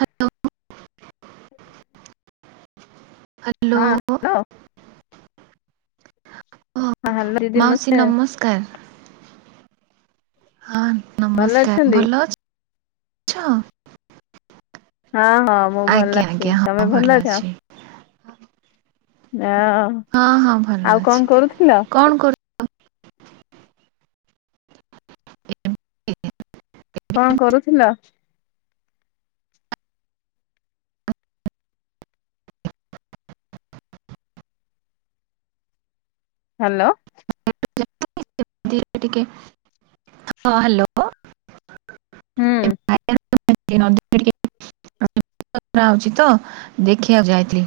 Hello. Hello. ଓ ହଁ hello ଦିଦି ମାଉସୀ ନମସ୍କାର। ହଁ ଭଲ ନମସ୍କାର ଅଛନ୍ତି? ଭଲ ଅଛ? ହଁ ହଁ ମୁଁ ଭଲ ଆଜ୍ଞା ଅଛି ଆଜ୍ଞା ହଁ ତମେ ଭଲ ଅଛ, ଅଛି। ଅ। ହଁ ହଁ ଭଲ ଆଉ କଁ ଅଛି କରୁଥିଲ? କଣ [unintelligible] କଁ କରୁଥିଲ? ହ୍ୟାଲୋ। ଏମତି ଏ ଟିକେ ହଁ ହ୍ୟାଲୋ। ହୁଁ। [unintelligible] [unintelligible] ହୋଉଚି ତ ଦେଖି ଆକୁ ଯାଇଥିଲି।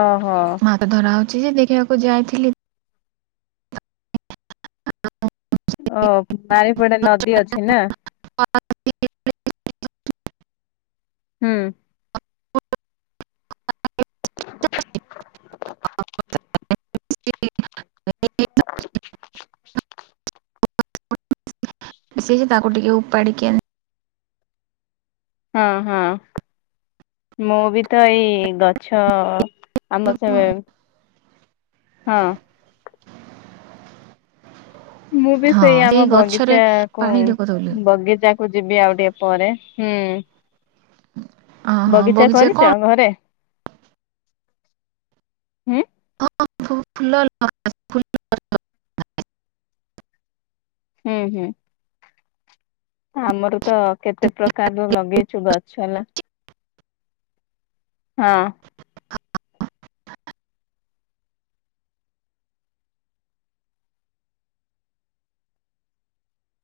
ଓହୋ। ମାଛ ଧରା ହଉଛି ଯେ ଦେଖିବାକୁ ଯାଇଥିଲି। ଓ ବାରିପଡେ ନଦୀ ଅଛି ନା। [unintelligible] ହୁଁ। [unintelligible] [unintelligible] ତାକୁଟିକିଏ ଉପାଡିକି ଆଣି ହଁ, ହଁ, ମୁଁ ବି ତ ଏଇ ଗଛ ଆମ ସେ ହଁ ମୁଁ ବି ହଁ ସେଇ ଆମ ଗଛରେ ବଗିଚା କୂ ପାଣି ଦେଖୁଥିଲି ବଗିଚା କୁ ଯିବି ଆଉ ଟିକେ ପରେ, ହୁଁ। ଓହୋ ବଗିଚା କରିଚ କଣ ଘରେ? ହୁଁ। [unintelligible] ହୁଁ ହୁଁ। ଆମର ତ କେତେ ପ୍ରକାର ର ଲଗେଇଛୁ ଗଛ ହେଲା। ହଁ।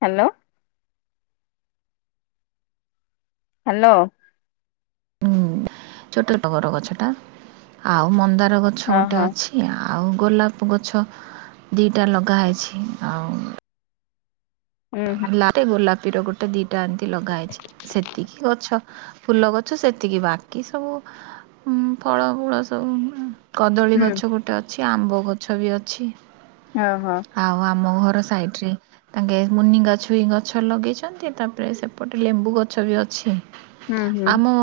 ହାଲୋ। ହାଲୋ। ଉଁ, ଛୋଟ ଟଗର ଗଛଟା, ଆଉ ମନ୍ଦାର ଗଛ ହଁ ଗୋଟେ ହଁ ଅଛି। ଆଉ ଗୋଲାପ ଗଛ ଦିଟା ଲଗା ହେଇଛି, ଆଉ ହୁଁ ଲାରେ ଗୋଲାପୀର ଗୋଟେ ଦିଟା ଏମ୍ ତି ଲଗା ହେଇଚି, ସେତିକି ଗଛ ଫୁଲ ଗଛ ସେତିକି, ବାକି ସବୁ ଫଳ ମୂଳ ସବୁ କଦଳୀ ହୁଁ ଗଛ ଗୋଟେ ଅଛି, ଆମ୍ବ ଗଛ ବି ଅଛି। ଅ ହ। ଆଉ ଆମ ଘର ସାଇଟରେ, ତାଙ୍କେ ମୁନିଙ୍ଗ ଛୁଇଁ ଗଛ ଲଗେଇଛନ୍ତି, ତାପରେ ସେପଟେ ଲେମ୍ବୁ ଗଛ ବି ଅଛି। ହୁଁ ହୁଁ ଆମ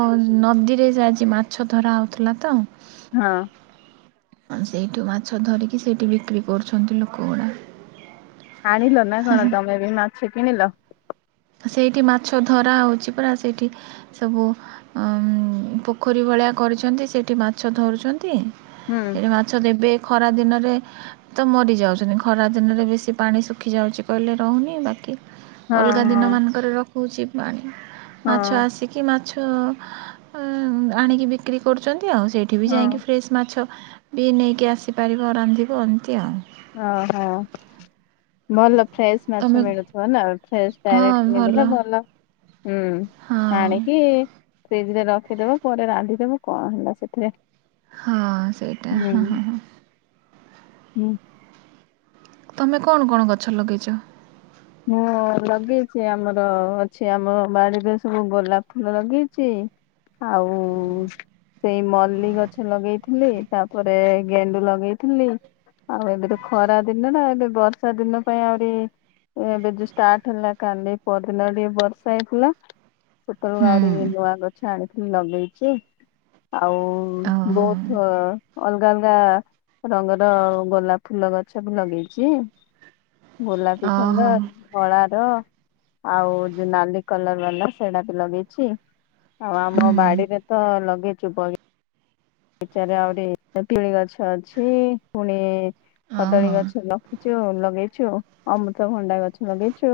ନଦୀରେ ଯେ ଆଜି ମାଛ ଧରା ହଉଥିଲା ତ ହଁ। ସେଇଠୁ ମାଛ ଧରିକି, ସେଇଠି ବିକ୍ରି କରୁଛନ୍ତି ଲୋକ ଗୁଡ଼ା। ଆଣିଲ ନା କଣ, ତମେ ବି ମାଛ କିଣିଲ? ସେଇଠି ମାଛ ଧରା ହେଉଛି ପରା, ସେଇଠି ସବୁ ପୋଖରୀ ଭଳିଆ କରିଚନ୍ତି, ସେଇଠି ମାଛ ଧରୁଚନ୍ତି। ହୁଁ ସେଠି ମାଛ ଦେବେ, ଖରା ଦିନରେ ତ ମରି ଯାଉଚନ୍ତି, ଖରା ଦିନରେ ବେଶୀ ପାଣି ଶୁଖି ଯାଉଚି କହିଲେ ରହୁନି, ବାକି ହଁ ବର୍ଷା ଦିନ ହଁ ମାନଙ୍କରେ ରଖୁଛି ପାଣି, ହଁ ମାଛ ଆସି କି ମାଛ ଆଣିକି ବିକ୍ରି କରୁଛନ୍ତି ଆଉ, ସେଇଠି ବି ହଁ ଯାଇକି ଫ୍ରେଶ୍ ମାଛ ବି ନେଇକି ଆସି ପାରିବ, ରାନ୍ଧିବ ଏମିତି ଆଉ। ଓ ହୋ। ଭଲ ଫ୍ରେଶ ମାଛ ତମେ ମିଳୁଥିବ ନା, ଫ୍ରେଶ ଡାଇରେକ୍ଟ କିଣିଦଲେ ଭଲ। ହୁଁ, ହଁ ଆଣିକି ଫ୍ରିଜ ରେ ରଖିଦବ, ପରେ ରାନ୍ଧିଦବ, କଣ ହେଲା ସେଥିରେ? ହଁ ସେଇଟା, ହୁଁ ହଁ ହଁ ହଁ। ହୁଁ। ତମେ କଣ କଣ ଗଛ ଲଗେଇଛ? ମୁଁ ଲଗେଇଚି ଆମର, ଅଛି ଆମ ବାଡିରେ ସବୁ ଗୋଲାପ ଫୁଲ ଲଗେଇଚି ଆଉ ସେଇ ମଲ୍ଲି ଗଛ ଲଗେଇଥିଲି, ତାପରେ ଗେଣ୍ଡୁ ଲଗେଇଥିଲି। ଆଉ ଏବେ ତ ଖରା ଦିନ ଟା, ଏବେ ବର୍ଷା ଦିନ ପାଇଁ ଆହୁରି ଏବେ ଯୋଉ ଷ୍ଟାର୍ଟ ହେଲା, କାଲି ପଅରି ଟିକେ ବର୍ଷା ହେଇଥିଲା। ସେତେବେଳକୁ ହୁଁ ଆହୁରି ନୂଆ ଗଛ ଆଣିଥିଲି ଲଗେଇଚି। ଆଉ ଓହୋ ବହୁତ ଅଲଗା ଅଲଗା ରଙ୍ଗର ଗୋଲାପ ଫୁଲ ଗଛ ବି ଲଗେଇଚି, ଗୋଲାପ ଓହୋ ସୁନ୍ଦର ଧଳା ର, ଆଉ ଯୋଉ ନାଲି କଲର ବାଲା ସେଇଟା ବି ଲଗେଇଚି ଆଉ ଆମ ହୁଁ ବାଡିରେ ତ ଲଗେଇଚୁ ପରି ଏଚାରେ ଆହୁରି ତେନ୍ତୁଳି ଗଛ ଅଛି, ପୁଣି କଦଳୀ ଓହୋ ଗଛ ଲଖିଛୁ, ଲଗେଇଚୁ, ଅମୃତଭଣ୍ଡା ଗଛ ଲଗେଇଚୁ।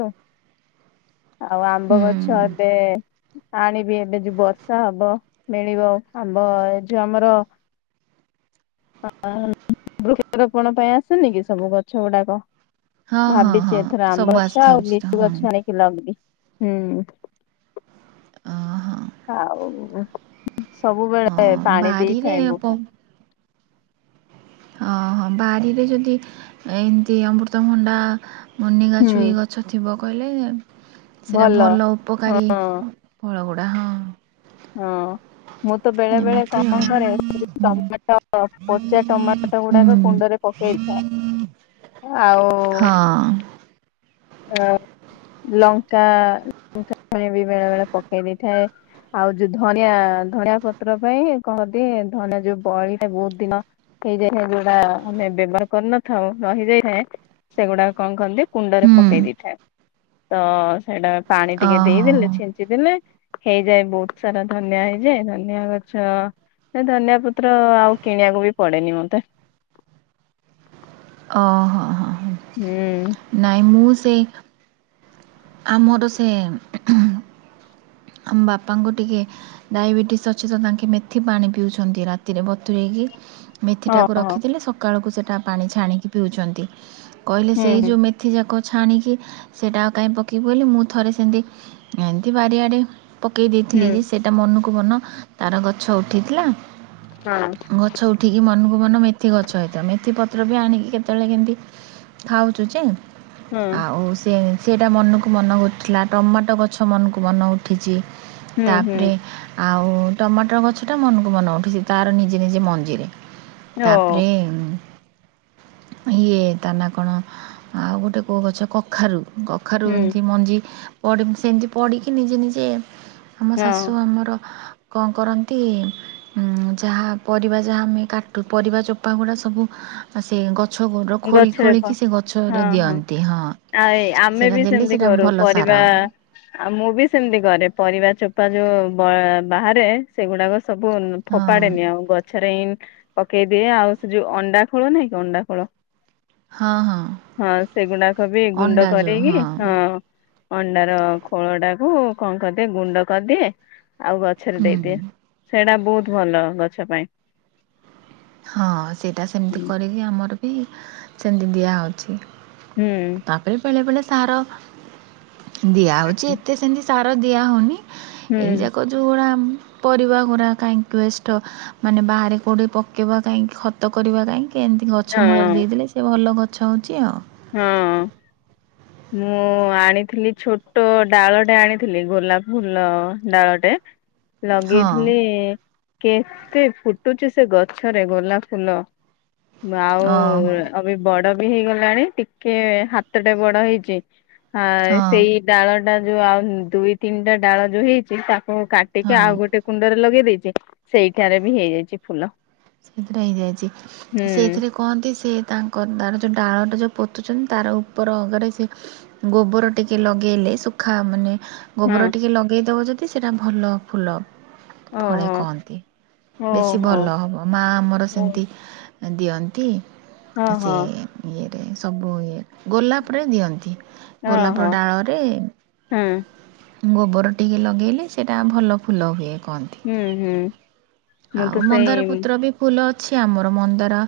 ଆଉ ଆମ୍ବ ହୁଁ ଗଛ ଏବେ ଆଣିବି ଏବେ ଯୋଉ ବର୍ଷା ହବ ମିଳିବ ଆମ୍ବ ଏ ଯୋଉ ଆମର ବୃକ୍ଷରୋପଣ ପାଇଁ ଆସେନି କି ସବୁ ଗଛ ଗୁଡାକ ହଁ ହଁ ଭାବିଛି ହଁ ଏଥର ସବୁ ଆମ୍ବ ଗଛ ଆଉ ଆସିଥାଉଛି ତ ଲିଚୁ ହଁ ଗଛ ଆନିକି ଲହେଇବି ହୁଁ ଓହୋ ଆଉ ହଁ ସବୁବେଳେ ପାଣି ବାରିରେ ଦେଇଥାଏ ମୁ ପ ପା ହଁ ହଁ ବାରିରେ ଯଦି ଏମିତି ଅମୃତଭଣ୍ଡା ମନିଗଛ ହୁଁ ଛୁଇ ଗଛ ଥିବ କହିଲେ ସେଇଟା ଭଲ ଉପକାରୀ ହଁ ଫଳଗୁଡ଼ା ହଁ ହଁ ମୁଁ ତ ବେଳେ ବେଳେ ଏମିତି କଣ ଆଉ କରେ ହୁଁ ଟମାଟୋ ପଚା ଟମାଟୋ ହୁଁ ଗୁଡାକ କୁଣ୍ଡରେ ପକେଇଥାଏ ଆଉ ହଁ ଅ ଲଙ୍କା ଲଙ୍କାଣି ବି ବେଳେ ବେଳେ ପକେଇ ଦେଇଥାଏ ଆଉ ଯୋଉ ଧନିଆ ଧନିଆ ପତ୍ର ପାଇଁ କହନ୍ତି ଧନିଆ ଯୋଉ ବଳିଟା ବହୁତ ଦିନ ହେଇଯାଇଥାଏ ଯୋଉଟା ଆମେ ବ୍ୟବହାର କରିନଥାଉ ନ ରହିଯାଇଥାଏ ସେଗୁଡା କଣ କରନ୍ତି କୁଣ୍ଡରେ ହୁଁ ପକେଇ ଦେଇଥାଏ ତ ସେଇଟା ପାଣି ଟିକେ ଓହୋ ଦେଇଦେଲେ ହୋ ଛିଞ୍ଚିଦଲେ ହେଇଯାଏ ବହୁତ ସାରା ଧନିଆ ହେଇଯାଏ ଧନିଆ ଗଛ ଏ ଧନିଆ ପତ୍ର ଆଉ କିଣିବାକୁ ବି ପଡେନି ମତେ ଓ ହୋ ହଁ ହଁ ହୁଁ ନାଇଁ ମୁଁ ସେ ଆମର ସିଏ। ଆମ ବାପାଙ୍କୁ ଟିକେ। ଡାଇବେଟିସ୍ ଅଛିତ ତାଙ୍କେ ମେଥି ପାଣି ପିଉଛନ୍ତି ରାତିରେ ବତୁରେଇକି ହଁ ମେଥିଟାକୁ ହଁ ରଖିଥିଲେ ସକାଳକୁ ସେଇଟା ପାଣି ଛାଣିକି ପିଉଛନ୍ତି କହିଲେ ସେଇ ହୁଁ ଯେଉଁ ମେଥିଯାକ ଛାଣିକି ସେଇଟା କାଇହିଁ ପକେଇବି ବୋଲି ମୁଁ ଥରେ ସେମିତି ଏମିତି ବାରିଆଡେ ପକେଇ ହୁଁ ଦେଇଥିଲି ହୁଁ ଯେ ସେଇଟା ମନକୁ ମନ ତାର ଗଛ ଉଠିଥିଲା ହଁ ଗଛ ଉଠିକି ମନକୁ ମନ ମେଥି ଗଛ ହୋଇଥିଲା ମେଥିପତ୍ର ବି ଆଣିକି କେତେବେଳେ କେମିତି ଖାଉଛୁ ଯେ। ହୁଁ ଆଉ ସେ ସେଇଟା ମନକୁ ମନ ହଉଥିଲା ଟମାଟୋ ଗଛ ମନକୁ ମନ ହଉଥିଲା। ଉଠିଛି ହୁଁ ହୁଁ ତାପରେ। ଆଉ ଟମାଟର ଗଛଟା ମନକୁ ମନ ଉଠିଛି ତାର ନିଜେ ନିଜେ ମଞ୍ଜିରେ। ଓ ତାପରେ ଇଏ ତା ନା କଣ ଆଉ ଗୋଟେ କେଉଁ ଗଛ କଖାରୁ କଖାରୁ ହୁଁ ଏମିତି ମଞ୍ଜି। ସେମିତି ପଢିକି ନିଜେ ନିଜେ ଆମ ଶାଶୁ ହଁ ଆମର। କଣ କରନ୍ତି। ଉଁ ଯାହା ପରିବା ଯାହା ଆମେ କାଟୁ ପରିବା ଚୋପା ଗୁଡା ସବୁ ସେ ଗଛ। ଗଛ ଖୋଳି ଗଛରେ ପ ଖୋଳିକି ସେ ଗଛ। ହଁ ହଁ ଆଉ ଏଇ ଆମେ ସେଇଟା ବି ଦେଲେ ସେମିତି ସେଇଟା କରୁ ଭଲ ସାର ପରିବା। ଆଉ ମୁଁ ବି ସେମିତି କରେ ପରିବା ଚୋପା ଯୋଉ ବାହାରେ। ସେଗୁଡାକ ସବୁ ହଁ ଫୋପାଡେନି ଆଉ ଗଛ। ରେ ପକେଇଦିଏ ଆଉ ସେ ଯୋଉ ଅଣ୍ଡା ଖୋଳ ନାଇଁ କି ଅଣ୍ଡା ଖୋଳ। ହଁ ହଁ। ହଁ ସେଗୁଡାକ ବି ଗୁଣ୍ଡ ଅଣ୍ଡା ଯୋଉ କରିକି ହଁ। ଅଣ୍ଡାର ଖୋଳ ଟାକୁ କଣ କରିଦିଏ ଗୁଣ୍ଡ କରିଦିଏ ଆଉ ଗଛରେ ହୁଁ ଦେଇଦିଏ। ସେଇଟା ବହୁତ ଭଲ ଗଛ ପାଇଁ। ହଁ ସେଇଟା ସେମିତି ହୁଁ କରିକି ଆମର ବି ସେମିତି ଦିଆହେଉଛି। ହୁଁ। ତାପରେ ବେଳେ ବେଳେ ସାର ଦିଆହଉଛି ଏତେ ସେମିତି ସାର ଦିଆହଉନି। ହୁଁ ଏଇଯାକ ଯୋଉଡା ପରିବା ଗୁଡା କାଇ ୱଷ୍ଟ ମାନେ ବାହାରେ କଉଠି ପ। ପକେଇବା କାହିଁକି ଖତ କରିବା କାହିଁକି ଏମିତି ଗଛ ମୂଳରେ ହଁ ଦେଇଦେଲେ ସେ ଭଲ ଗଛ ହେଉଛି ଆଉ। ହଁ। ମୁଁ ଆଣିଥିଲି ଛୋଟ ଡାଳଟେ ଆଣିଥିଲି ଗୋଲାପ ଫୁଲ ଡାଳଟେ। [unintelligible] ହଁ ଲଗେଇଥିଲି କେତେ ଫୁଟୁଛି ସେ ଗଛରେ ଗୋଲାପ ଫୁଲ। ଆଉ ଓହୋ ଅ ବି ବଡ ବି ହେଇଗଲାଣି। ଟିକେ ହାତଟେ ବଡ ହେଇଛି ଆ ହଁ ସେଇ ଡାଳ। ଟା ଯୋଉ ଆଉ ଦୁଇ, ତିନିଟା ଡାଳ ଯୋଉ ହେଇଛି ତା। କୁ କାଟିକି ହଁ ଆଉ ଗୋଟେ କୁଣ୍ଡରେ ଲଗେଇ ଦେଇଛି ସେଇଠାରେ ବି ହେଇଯାଇଛି ଫୁଲ। ସେଇଥିରେ ହେଇଯାଇଛି ହୁଁ ସେଇଥିରେ। କୁହନ୍ତି ସେ ତାଙ୍କ ତାର ଯେଉଁ ଡାଳଟା ଯେଉଁ ପୋତୁଛନ୍ତି ତାର ଉପର ଅଗରେ ସେ। ଗୋବର ଟିକେ ଲଗେଇଲେ ଶୁଖା ମାନେ। ଗୋବର ହଁ ଟିକେ ଲଗେଇଦବ ଯଦି ସେଇଟା ଭଲ ଫୁଲ। ଫଳେ ଓହୋ କହନ୍ତି ବେଶୀ ଓହୋ ଭଲ ହବ। ମା ଆମର ଓ ସେମିତି ଦିଅନ୍ତି ହଁ ସେ। ହଁ ଇଏରେ ସବୁ ଇଏରେ। ଗୋଲାପରେ ଦିଅନ୍ତି ଗୋଲାପର ଓହୋ ଡାଳରେ। ହଁ ଗୋବର ଟିକେ ଲଗେଇଲେ ସେଇଟା ଭଲ ଫୁଲ ହୁଏ କୁହନ୍ତି। ହୁଁ ହୁଁ। ମୁଁ ଆଉ ତ ମନ୍ଦାର ସେଇ ପତ୍ର ବି ଫୁଲ ଅଛି ଆମର ମନ୍ଦାର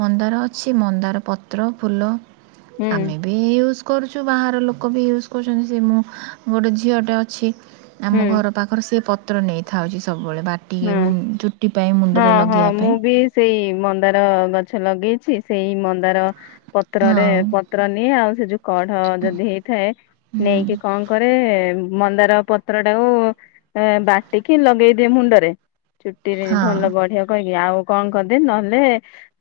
ମନ୍ଦାର ଅଛି ମନ୍ଦାର ପତ୍ର ଫୁଲ। ହୁଁ ଆମେ ବି ୟୁଜ। କରୁଛୁ ବାହାର ଲୋକ ବି ୟୁଜ୍ କରୁଛନ୍ତି ସେ ମୁଁ ଗୋଟେ ଝିଅଟେ ଅଛି ହୁଁ ଆମ ଘର। ପାଖରେ ସେ ପତ୍ର ନେଇଖାଉଛି ସବୁବେଳେ ବାଟିକି ହଁ ମୁଁ ଚୁଟି ପାଇଁ ହଁ ମୁଣ୍ଡରେ ହଁ ଲଗେଇବା ମୁଁ ପାଇଁ। ବି ସେଇ ମନ୍ଦାର ଗଛ ଲଗେଇଛି ସେଇ ମନ୍ଦାର ପତ୍ରରେ ହଁ ପ। ପତ୍ର ନିଏ ଆଉ ସେ ଯଉ କଢ ଯଦି ହେଇଥାଏ। ହୁଁ ନେଇକି କଣ କରେ ମନ୍ଦାର ପତ୍ର ଟାକୁ। ବାଟିକି ଲଗେଇଦିଏ ମୁଣ୍ଡରେ ଚୁଟିରେ ହଁ ଭଲ ବଢିବ କହିକି ଆଉ। କଣ କରିଦେ ନହେଲେ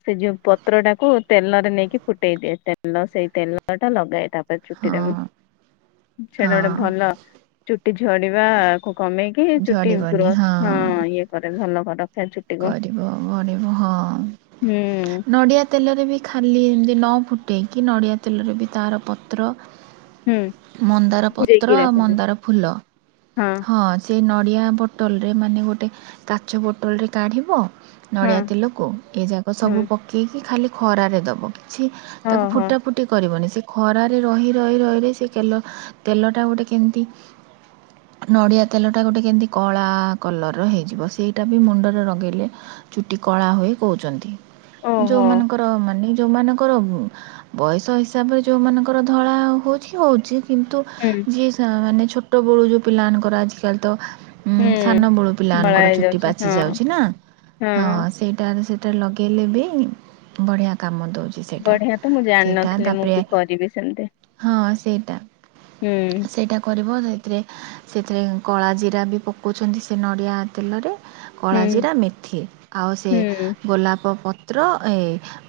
ସେ ଯଉ ପତ୍ରଟାକୁ ତେଲରେ ନେଇକି ଫୁଟେଇ ଦିଏ ତେଲ ସେଇ ତେଲ ଟା ଲଗାଏ ତା ଛୁଟି ଟା ମୁଁ ହଁ ସେଟା ଗୋଟେ ଭଲ ହଁ ଚୁଟି ଝଡିବାକୁୁ କମେଇକି ଚୁଟି ଝଡ଼ିବନି ହଁ ଗ୍ରୋଥ ହଁ ଇଏ କରେ ଭଲ ରଖେ ଚୁଟି। କରିବ, ହରିବ ହଁ ହୁଁ। ନଡ଼ିଆ ତେଲରେ ବି ଖାଲି ଏମିତି ନ ଫୁଟାଇକି ନଡ଼ିଆ ତେଲରେ ବି ତାର ପତ୍ର ହୁଁ ମନ୍ଦାର ଭିଜେଇକି ପତ୍ର ଆଉ ରଖିଦେ ମନ୍ଦାର ଫୁଲ। ହଁ। ହଁ ସେ ନଡ଼ିଆ ବୋତଲଟେ ମାନେ ଗୋଟେ କାଚ ବୋତଲଟେ କାଢ଼ିବ। ହଁ ନଡ଼ିଆ ତେଲକୁ ଏ ଯାକ ହୁଁ ସବୁ ପକେଇକି ଖାଲି ଖରାରେ ଦେବ କିଛି ହଁ ତାକୁ ହଁ ଫୁଟା ଫୁଟି ରୁଟି କରିବନି ସେ ଖରାରେ ରହି ରହି ରହିରେ ସେ ତେଲ ତେଲଟା ଗୋଟେ କେମିତି ନଡ଼ିଆ ତେଲଟା ଗୋଟେ କେମିତି କଳା କଲରର ହେଇଯିବ ସେଇଟା ବି ମୁଣ୍ଡରେ ଲଗେଇଲେ ଚୁଟି କଳା ହୁଏ କହୁଛନ୍ତି ଓହୋ ଯୋଉମାନଙ୍କର ମାନେ ଯୋଉମାନଙ୍କର ବୟସ ହିସାବରେ ଯୋଉମାନଙ୍କର ଧଳା ହଉଛି ହଉଛି କିନ୍ତୁ ହୁଁ। ଯ ମାନେ ଛୋଟ ବଳୁ ଯୋଉ ପିଲାମାନଙ୍କର ଆଜିକାଲି ତ ଉଁ ହୁଁ ସାନ ବଡ ପିଲା ଧଳା ମାନଙ୍କର ଚୁଟି ହେଇଯାଉଛି ପାଚି ହଁ ଯାଉଛି ନା ହଁ ସେଇଟାରେ ସେ ସେଟା ଲଗାଇଲେ ବି ବଢ଼ିଆ କାମ ଦେଉଛି। ସେଇଟା ବଢିଆ ତ ମୁଁ ସେଇଟା ଜାଣିନଥିଲି ମୁଁ ତା'ପରେ ବି କରିବି ସେମତି। ହଁ ସେଇଟା ସେଇଟା କରିବ ସେଥିରେ ସେଥିରେ କଳା ଜିରା ବି ପକଉଛନ୍ତି ସେ ନଡ଼ିଆ ତେଲରେ। କଳା ହୁଁ ଜିରା, ମେଥି ଆଉ ସେ ହୁଁ ଗୋଲାପ ପତ୍ର ଏ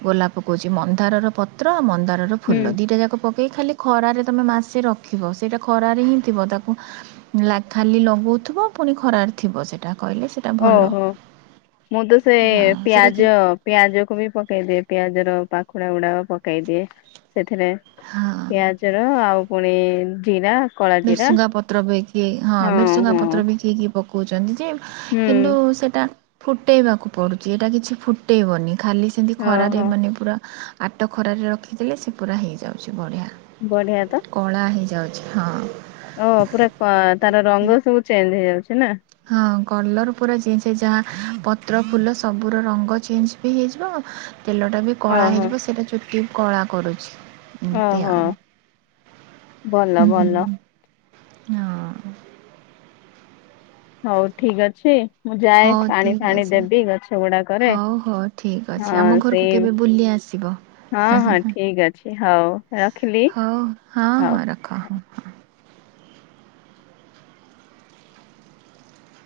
ଗୋଲାପ କହୁଛି ମନ୍ଦାରର ପତ୍ର ମନ୍ଦାରର ଫୁଲ ହୁଁ ଦିଟା ଯାକ ଖାଲି ଖରାରେ ତମେ ମାସେ ରଖିବ ସେଇଟା ଖରାରେ ହିଁ ଥିବ ତାକୁ ଖାଲି ଲଗଉଥିବ ପୁଣି ଖରାରେ ଥିବ ସେଟା କହିଲେ ସେଇଟା ଭଲ ଓହୋ ମୁଁ ତ ସେ ହଁ ସେଇଟା କି ପିଆଜ ପିଆଜକୁ ବି ପକେଇ ଦିଏ ପିଆଜର ପାଖୁଡା ଗୁଡାକ ପକେଇଦିଏ। ସେଥିରେ ହଁ ପିଆଜ ର ଆଉ ପୁଣି ଜିରା କଳା ଜିରା ମିର୍ସୁଙ୍ଗା ପତ୍ର ବିକି ହଁ ମିରସୁଙ୍ଗା ପତ୍ର ବିକ କିି ପ ଉଛନ୍ତି ଯେ କିନ୍ତୁ ହୁଁ ସେଟା ଫୁଟେଇବାକୁ ପଡୁଛି ଏଇଟା କିଛି ଫୁଟେଇବନି ଖାଲି ସେମିତି ଖରାରେ ଓହୋ ମାନେ ପୁରା ଆପେ ଖରାରେ ରଖିଦେଲେ ସେ ପୁରା ହେଇଯାଉଛି ବଢ଼ିଆ। ବଢିଆ ତ। କଳା ହେଇଯାଉଛି ହଁ। ଓ ପୁରା ତାର ଟି ରଙ୍ଗ ସବୁ ଚେଞ୍ଜ ହେଇଯାଉଛି ନା। ହଁ କଲର ପୁରା ଚେଞ୍ଜ ହେଇଯାହା ପତ୍ର, ଫୁଲ ସବୁର ରଙ୍ଗ ଚେଞ୍ଜ। ବି ହେଇଯିବ ତେଲ ଟା ବି ହଁ କଳା ହଁ ହେଇଯିବ ସେଇଟା ଚୁଟି ବି କଳା କରୁଛି। ଏମତି ଓହୋ ଆଉ ଭଲ ହ ହଁ ଭଲ ହଁ। ହଉ ଠିକ ଅଛି। ମୁଁ ଯାଏ ହଉ ପାଣି ଠିକ୍ ଫାଣି ଅଛି। ଦେବି ଗଛ ଗୁଡାକରେ ହଉ ହଉ ହଁ ସେଇ ଶିବ ହଁ ହଁ ଠିକ ଅଛି ହଉ ରଖିଲି ହଉ। ହ ହଁ।